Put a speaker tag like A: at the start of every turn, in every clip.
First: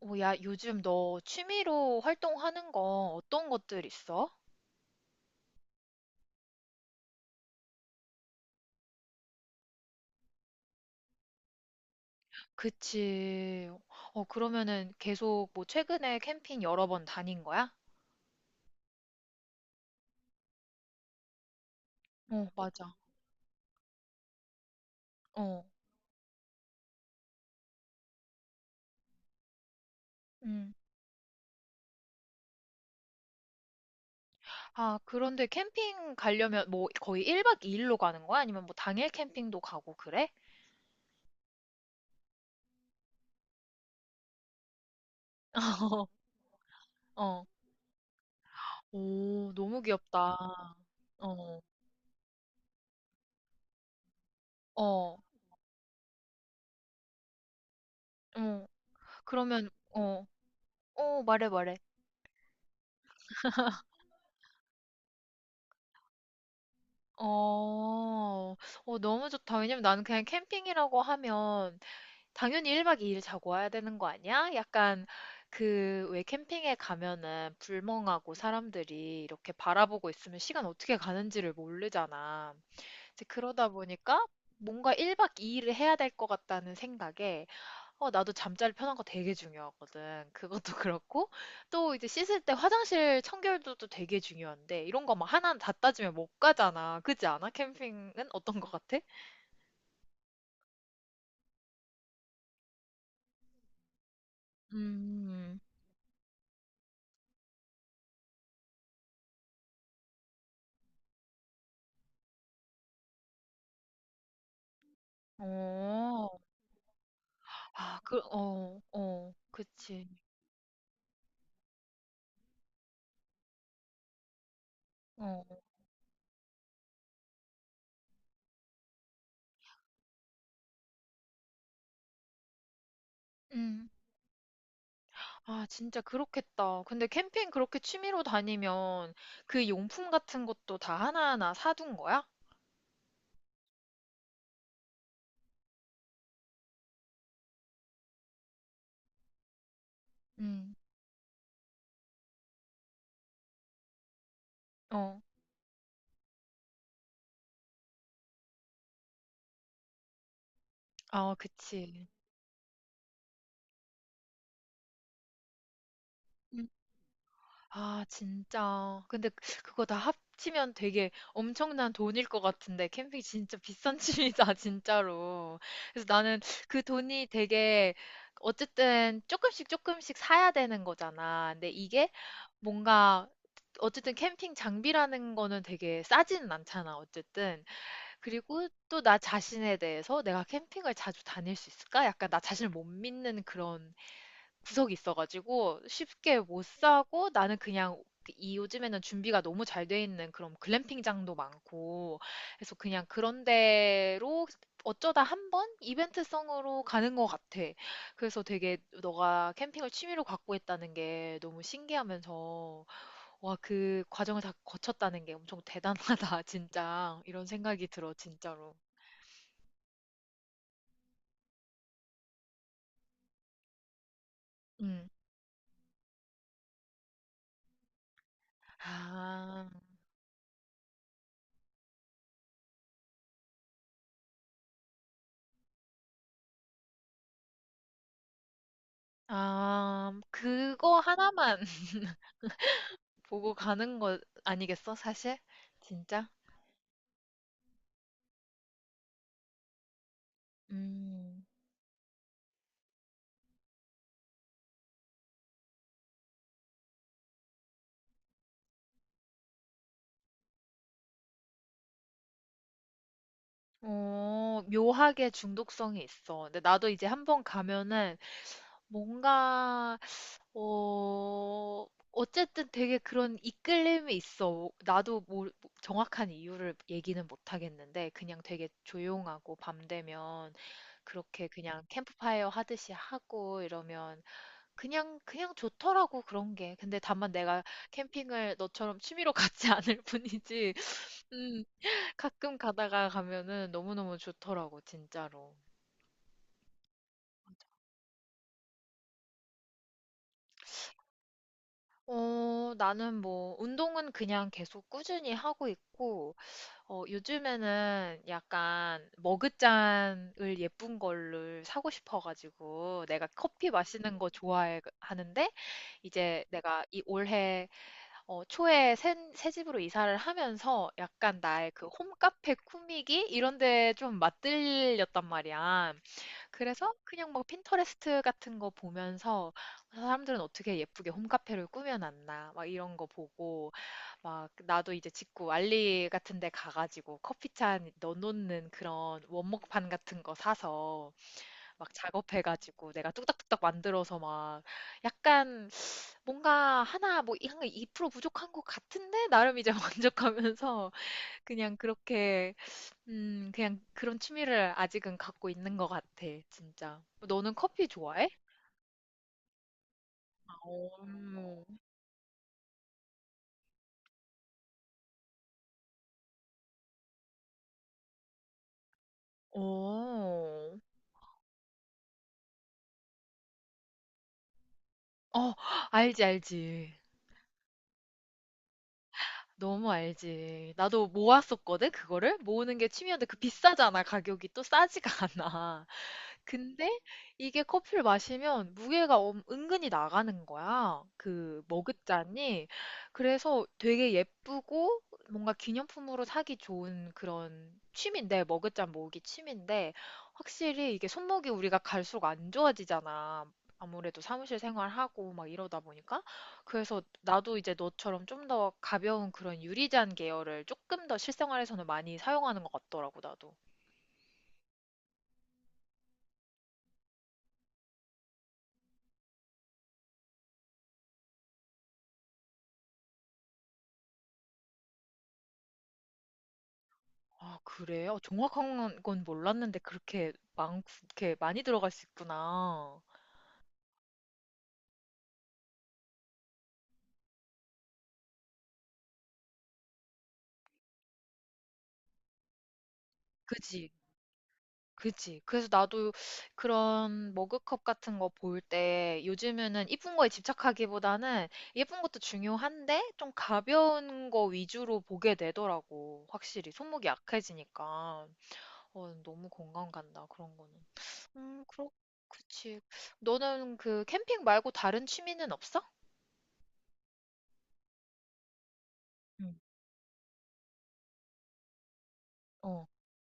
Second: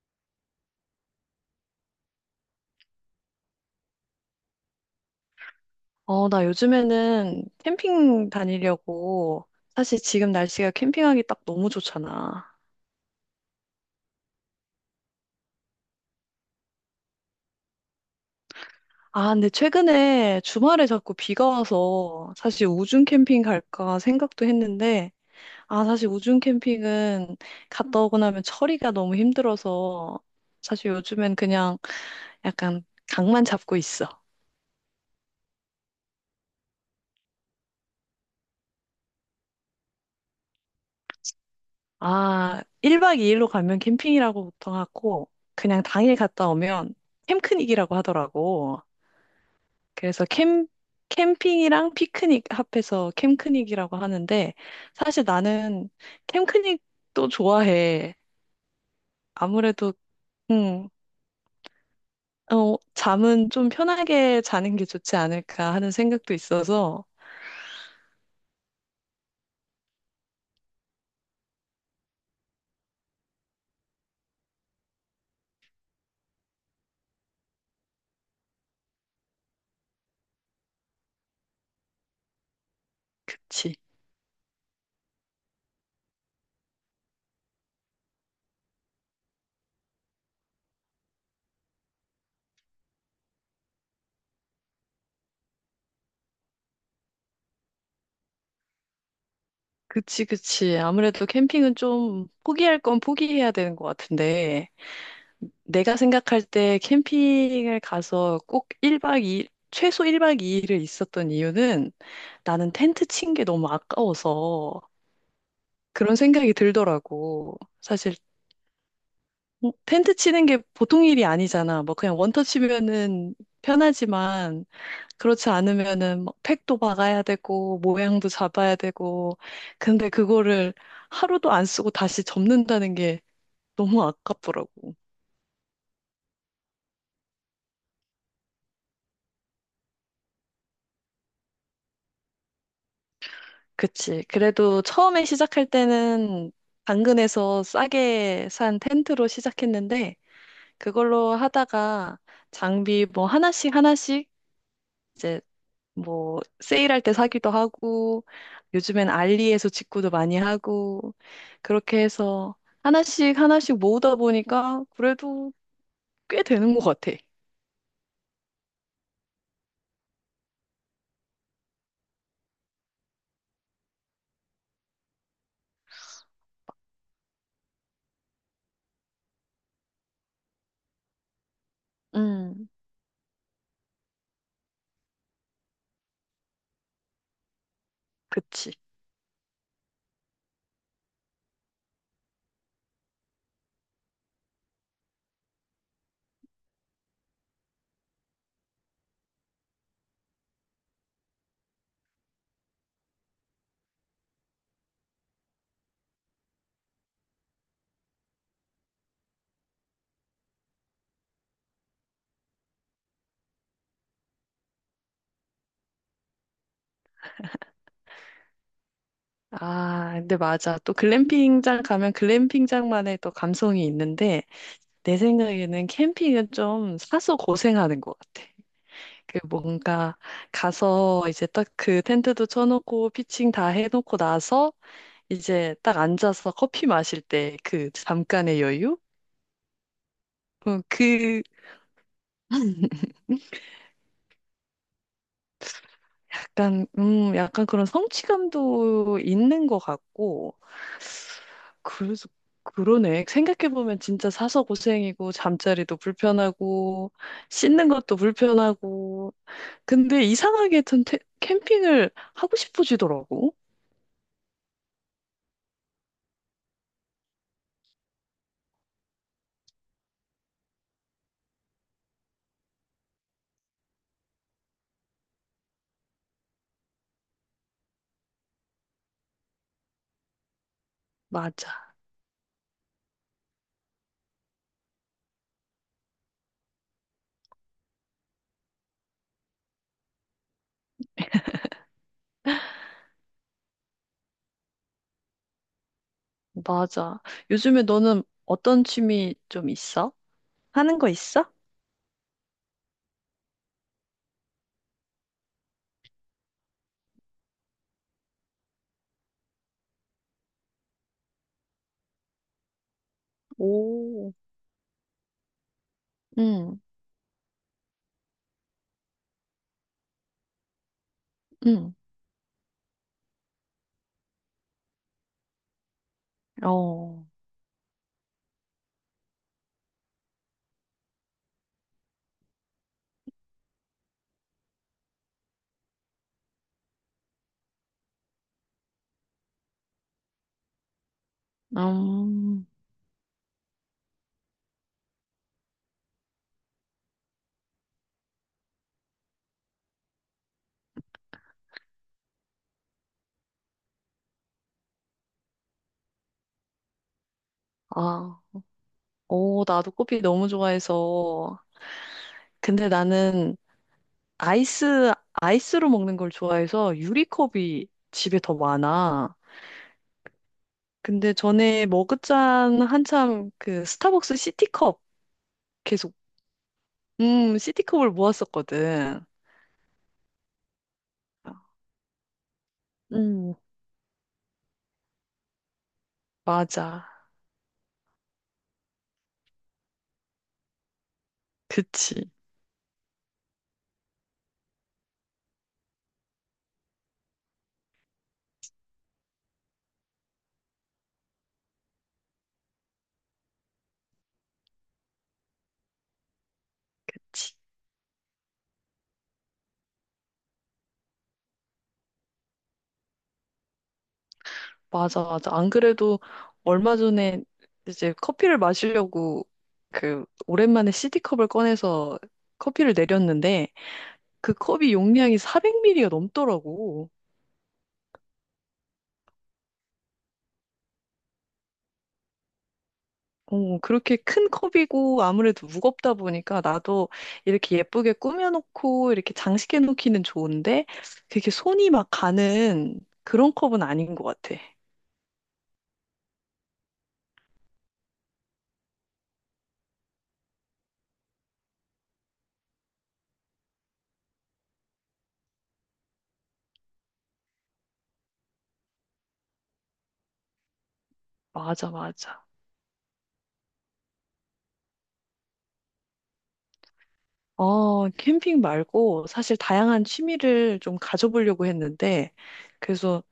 A: 오, 야, 요즘 너 취미로 활동하는 거 어떤 것들 있어?
B: 나 요즘에는 캠핑 다니려고. 사실 지금 날씨가 캠핑하기 딱 너무 좋잖아.
A: 그치. 어, 그러면은 계속 뭐 최근에 캠핑 여러 번 다닌 거야?
B: 아, 근데 최근에 주말에 자꾸 비가 와서
A: 어,
B: 사실
A: 맞아.
B: 우중 캠핑 갈까 생각도 했는데,
A: 어.
B: 아, 사실 우중 캠핑은 갔다 오고 나면 처리가 너무 힘들어서
A: 음.
B: 사실 요즘엔 그냥 약간 강만 잡고 있어.
A: 아, 그런데 캠핑 가려면 뭐 거의 1박 2일로 가는 거야? 아니면 뭐 당일 캠핑도 가고 그래?
B: 아, 1박 2일로 가면 캠핑이라고 보통 하고, 그냥 당일 갔다 오면
A: 어.
B: 캠크닉이라고 하더라고.
A: 오, 너무
B: 그래서
A: 귀엽다.
B: 캠,
A: 어.
B: 캠핑이랑 피크닉 합해서 캠크닉이라고 하는데,
A: 어.
B: 사실 나는 캠크닉도 좋아해.
A: 응. 그러면
B: 아무래도,
A: 어.
B: 음,
A: 어, 말해 말해.
B: 잠은 좀 편하게 자는 게 좋지 않을까 하는 생각도 있어서,
A: 어, 어, 너무 좋다. 왜냐면 나는 그냥 캠핑이라고 하면 당연히 1박 2일 자고 와야 되는 거 아니야? 약간 그 왜 캠핑에 가면은 불멍하고 사람들이 이렇게 바라보고 있으면 시간 어떻게 가는지를 모르잖아. 이제 그러다
B: 그치.
A: 보니까 뭔가 1박 2일을 해야 될 것 같다는 생각에 어, 나도 잠자리 편한 거 되게 중요하거든. 그것도 그렇고, 또 이제 씻을 때 화장실 청결도 또 되게 중요한데, 이런 거 막 하나 다 따지면 못 가잖아. 그지 않아? 캠핑은 어떤 거 같아?
B: 그치, 그치. 아무래도 캠핑은 좀 포기할 건 포기해야 되는 것 같은데,
A: 음,
B: 내가 생각할 때 캠핑을 가서 꼭 일박 이 일 최소 1박 2일을 있었던 이유는 나는 텐트 친 게 너무 아까워서 그런
A: 어,
B: 생각이 들더라고.
A: 아,
B: 사실
A: 그, 어, 어, 그치.
B: 텐트 치는 게 보통 일이 아니잖아. 뭐 그냥 원터치면은 편하지만
A: 어,
B: 그렇지 않으면은 막 팩도 박아야 되고 모양도 잡아야 되고 근데 그거를 하루도 안 쓰고 다시 접는다는 게
A: 음.
B: 너무 아깝더라고.
A: 아, 진짜 그렇겠다. 근데 캠핑 그렇게 취미로 다니면 그 용품 같은 것도 다 하나하나 사둔 거야?
B: 그치. 그래도 처음에 시작할 때는 당근에서 싸게 산 텐트로 시작했는데
A: 음,
B: 그걸로 하다가 장비 뭐 하나씩 하나씩
A: 어,
B: 이제 뭐 세일할 때 사기도 하고 요즘엔 알리에서 직구도 많이 하고
A: 아,
B: 그렇게
A: 그치.
B: 해서 하나씩 하나씩 모으다 보니까 그래도 꽤 되는 것 같아.
A: 아, 진짜. 근데 그거 다 합치면 되게 엄청난 돈일 것 같은데, 캠핑 진짜 비싼 취미다, 진짜로. 그래서 나는 그 돈이 되게, 어쨌든 조금씩 조금씩 사야 되는 거잖아. 근데 이게
B: 음,
A: 뭔가, 어쨌든 캠핑 장비라는 거는 되게 싸지는 않잖아, 어쨌든. 그리고
B: 그치.
A: 또 나 자신에 대해서 내가 캠핑을 자주 다닐 수 있을까? 약간 나 자신을 못 믿는 그런 구석이 있어가지고 쉽게 못 사고 나는 그냥 이 요즘에는 준비가 너무 잘 돼 있는 그런 글램핑장도 많고 그래서 그냥 그런 데로 어쩌다 한번 이벤트성으로 가는 것 같아. 그래서 되게 너가 캠핑을 취미로 갖고 있다는 게 너무 신기하면서 와, 그 과정을 다 거쳤다는 게 엄청 대단하다, 진짜. 이런 생각이 들어, 진짜로.
B: 아, 근데 맞아. 또 글램핑장 가면 글램핑장만의 또 감성이 있는데
A: 음.
B: 내 생각에는 캠핑은 좀 사서 고생하는 것 같아. 그
A: 아,
B: 뭔가 가서 이제 딱 그 텐트도 쳐놓고 피칭 다 해놓고 나서 이제 딱 앉아서 커피 마실 때 그 잠깐의 여유?
A: 아,
B: 어,
A: 그거
B: 그
A: 하나만. 보고 가는 거 아니겠어, 사실? 진짜?
B: 약간 그런 성취감도 있는 것 같고
A: 음,
B: 그래서 그러네 생각해 보면 진짜 사서 고생이고 잠자리도 불편하고 씻는 것도 불편하고 근데 이상하게 캠핑을 하고 싶어지더라고.
A: 어, 묘하게 중독성이 있어. 근데 나도 이제 한 번 가면은 뭔가, 어, 어쨌든 되게 그런 이끌림이 있어. 나도 뭐 정확한 이유를 얘기는 못 하겠는데, 그냥 되게 조용하고 밤 되면 그렇게
B: 맞아,
A: 그냥 캠프파이어 하듯이 하고 이러면 그냥 그냥 좋더라고 그런 게. 근데 다만 내가 캠핑을 너처럼 취미로 가지 않을 뿐이지. 음, 가끔 가다가 가면은 너무너무 좋더라고 진짜로.
B: 맞아. 요즘에 너는 어떤 취미 좀 있어? 하는 거 있어?
A: 어, 나는 뭐, 운동은 그냥 계속 꾸준히 하고 있고, 어, 요즘에는 약간 머그잔을 예쁜 걸를 사고 싶어가지고, 내가 커피 마시는 거
B: 오,
A: 좋아하는데, 이제
B: 응,
A: 내가 이 올해 어, 초에 새 집으로 이사를 하면서 약간 나의 그
B: 응.
A: 홈카페 꾸미기 이런 데 좀 맞들렸단 말이야. 그래서
B: 어,
A: 그냥 막 핀터레스트 같은 거 보면서 사람들은 어떻게 예쁘게 홈카페를 꾸며놨나 막 이런 거 보고 막 나도 이제 직구 알리 같은 데 가가지고 커피잔 넣어놓는 그런 원목판 같은 거 사서 막
B: 음,
A: 작업해가지고 내가 뚝딱뚝딱 만들어서 막 약간 뭔가 하나 뭐 한 2% 부족한 것 같은데 나름 이제 만족하면서 그냥 그렇게 그냥 그런 취미를 아직은 갖고 있는 것 같아 진짜. 너는 커피 좋아해?
B: 아, 오, 나도 커피 너무 좋아해서.
A: 오.
B: 근데 나는 아이스로 먹는 걸 좋아해서 유리컵이 집에 더 많아.
A: 오.
B: 근데 전에 머그잔 한참 그 스타벅스 시티컵
A: 어,
B: 계속,
A: 알지 알지.
B: 시티컵을 모았었거든.
A: 너무 알지. 나도 모았었거든 그거를 모으는 게 취미였는데 그
B: 음,
A: 비싸잖아 가격이 또 싸지가 않아. 근데
B: 맞아.
A: 이게 커피를 마시면 무게가 은근히 나가는 거야. 그
B: 그치.
A: 머그잔이. 그래서 되게 예쁘고 뭔가 기념품으로 사기 좋은 그런 취미인데, 머그잔 모으기 취미인데, 확실히 이게 손목이 우리가 갈수록 안 좋아지잖아. 아무래도 사무실 생활하고 막 이러다 보니까. 그래서 나도 이제 너처럼 좀 더 가벼운 그런 유리잔 계열을 조금 더 실생활에서는 많이 사용하는 것 같더라고, 나도.
B: 맞아, 맞아. 안 그래도 얼마 전에 이제 커피를 마시려고 그 오랜만에 CD컵을 꺼내서 커피를 내렸는데 그 컵이 용량이 400ml가 넘더라고.
A: 아 그래요? 정확한 건 몰랐는데 그렇게 많고 이렇게 많이 들어갈 수 있구나.
B: 어, 그렇게 큰 컵이고 아무래도 무겁다 보니까 나도 이렇게 예쁘게 꾸며놓고 이렇게 장식해 놓기는 좋은데 되게 손이 막 가는 그런 컵은
A: 그지,
B: 아닌 것 같아.
A: 그지. 그래서 나도 그런 머그컵 같은 거 볼 때 요즘에는 이쁜 거에 집착하기보다는 예쁜 것도 중요한데 좀 가벼운 거 위주로 보게 되더라고. 확실히 손목이 약해지니까. 어, 너무 공감 간다. 그런 거는. 그렇,
B: 맞아, 맞아.
A: 그치. 너는 그 캠핑 말고 다른 취미는 없어?
B: 캠핑 말고
A: 응.
B: 사실 다양한 취미를 좀 가져보려고 했는데,
A: 어.
B: 그래서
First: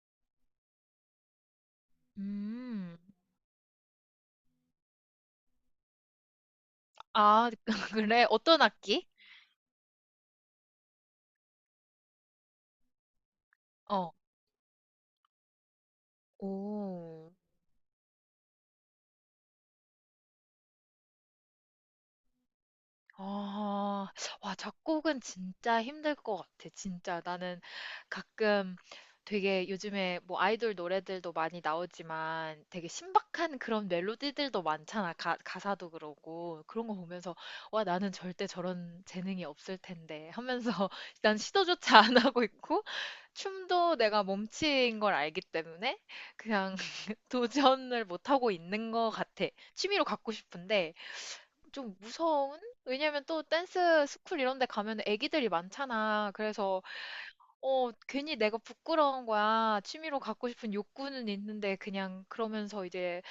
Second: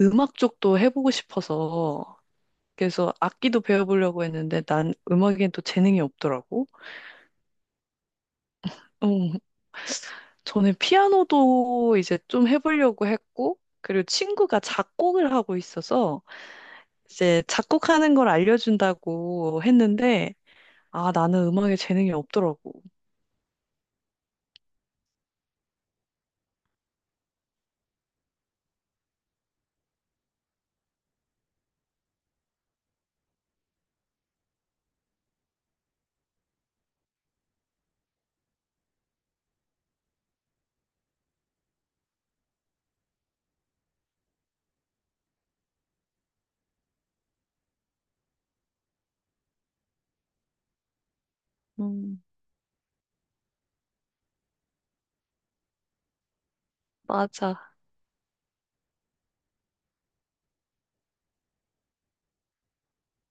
B: 음악 쪽도 해보고 싶어서,
A: 음.
B: 그래서 악기도 배워보려고 했는데, 난 음악엔 또 재능이 없더라고.
A: 아, 그래? 어떤 악기?
B: 음, 저는 피아노도 이제 좀 해보려고 했고, 그리고
A: 어.
B: 친구가 작곡을 하고 있어서,
A: 오,
B: 이제 작곡하는 걸 알려준다고 했는데, 아, 나는 음악에 재능이 없더라고.
A: 아, 와, 작곡은 진짜 힘들 것 같아. 진짜 나는 가끔 되게 요즘에 뭐 아이돌 노래들도 많이 나오지만 되게 신박한 그런 멜로디들도 많잖아. 가사도 그러고. 그런 거 보면서 와, 나는 절대 저런 재능이 없을 텐데 하면서 난 시도조차 안 하고 있고 춤도 내가 몸치인 걸 알기 때문에 그냥 도전을 못하고 있는 것 같아. 취미로 갖고 싶은데 좀
B: 음,
A: 무서운? 왜냐면 또 댄스 스쿨 이런 데 가면 애기들이 많잖아. 그래서
B: 맞아.
A: 어, 괜히 내가 부끄러운 거야. 취미로 갖고 싶은 욕구는 있는데 그냥 그러면서 이제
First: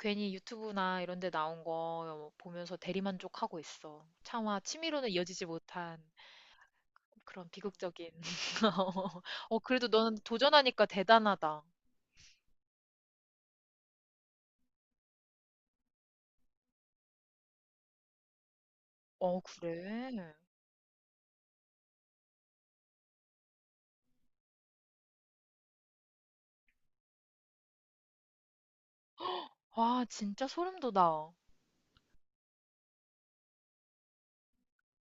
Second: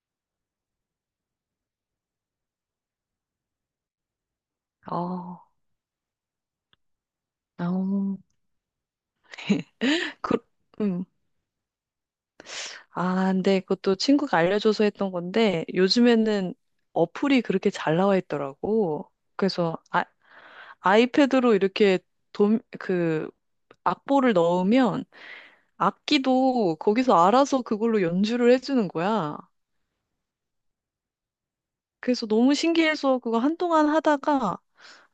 A: 괜히 유튜브나 이런 데 나온 거 보면서 대리만족하고 있어. 차마 취미로는
B: 어,
A: 이어지지 못한. 그런 비극적인.
B: 어.
A: 어 그래도 너는
B: 그,
A: 도전하니까
B: 음.
A: 대단하다.
B: 아, 근데 그것도 친구가 알려줘서 했던 건데 요즘에는 어플이 그렇게 잘 나와 있더라고.
A: 어
B: 그래서 아,
A: 그래?
B: 아이패드로 이렇게 그 악보를 넣으면 악기도 거기서 알아서 그걸로 연주를 해주는 거야.
A: 와 진짜 소름 돋아.
B: 그래서 너무 신기해서 그거 한동안 하다가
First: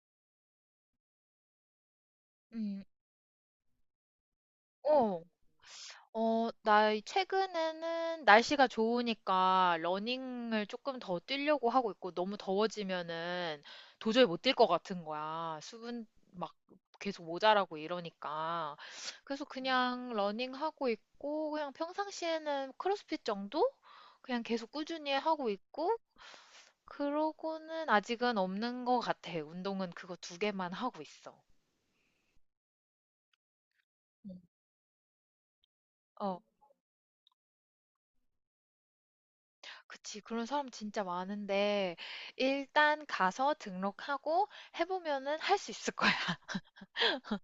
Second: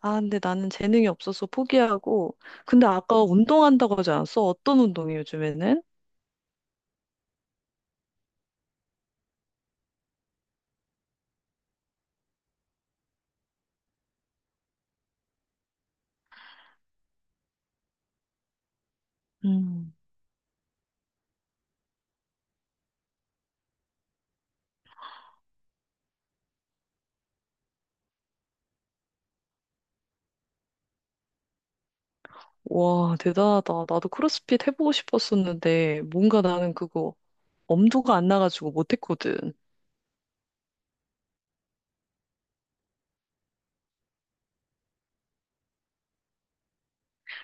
B: 아, 근데 나는 재능이 없어서 포기하고.
A: 음.
B: 근데 아까 운동한다고 하지 않았어? 어떤 운동이
A: 어.
B: 요즘에는?
A: 어, 나 최근에는 날씨가 좋으니까 러닝을 조금 더 뛰려고 하고 있고 너무 더워지면은 도저히 못 뛸 것 같은 거야. 수분 막 계속 모자라고 이러니까. 그래서
B: 음.
A: 그냥 러닝하고 있고 그냥 평상시에는 크로스핏 정도? 그냥 계속 꾸준히 하고 있고 그러고는 아직은 없는 것 같아. 운동은 그거 두 개만 하고 있어.
B: 와, 대단하다. 나도
A: 음.
B: 크로스핏 해보고 싶었었는데,
A: 어,
B: 뭔가 나는 그거 엄두가 안 나가지고 못했거든.
A: 그치. 그런 사람 진짜 많은데, 일단 가서 등록하고 해보면은 할 수 있을 거야.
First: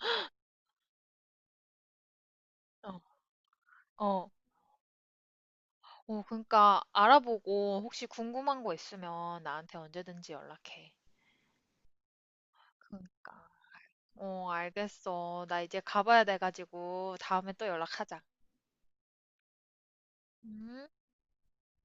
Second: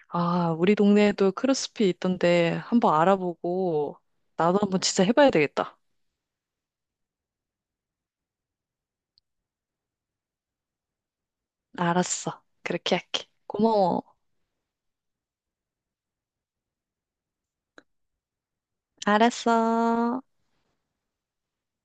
B: 아, 우리 동네에도 크로스핏 있던데 한번
A: 어,
B: 알아보고
A: 어,
B: 나도 한번 진짜 해봐야 되겠다.
A: 어, 그러니까 알아보고 혹시 궁금한 거 있으면 나한테 언제든지 연락해.
B: 알았어. 그렇게 할게.
A: 그러니까.
B: 고마워.
A: 어, 알겠어. 나 이제 가봐야 돼가지고 다음에 또 연락하자.
B: 알았어.
A: 음.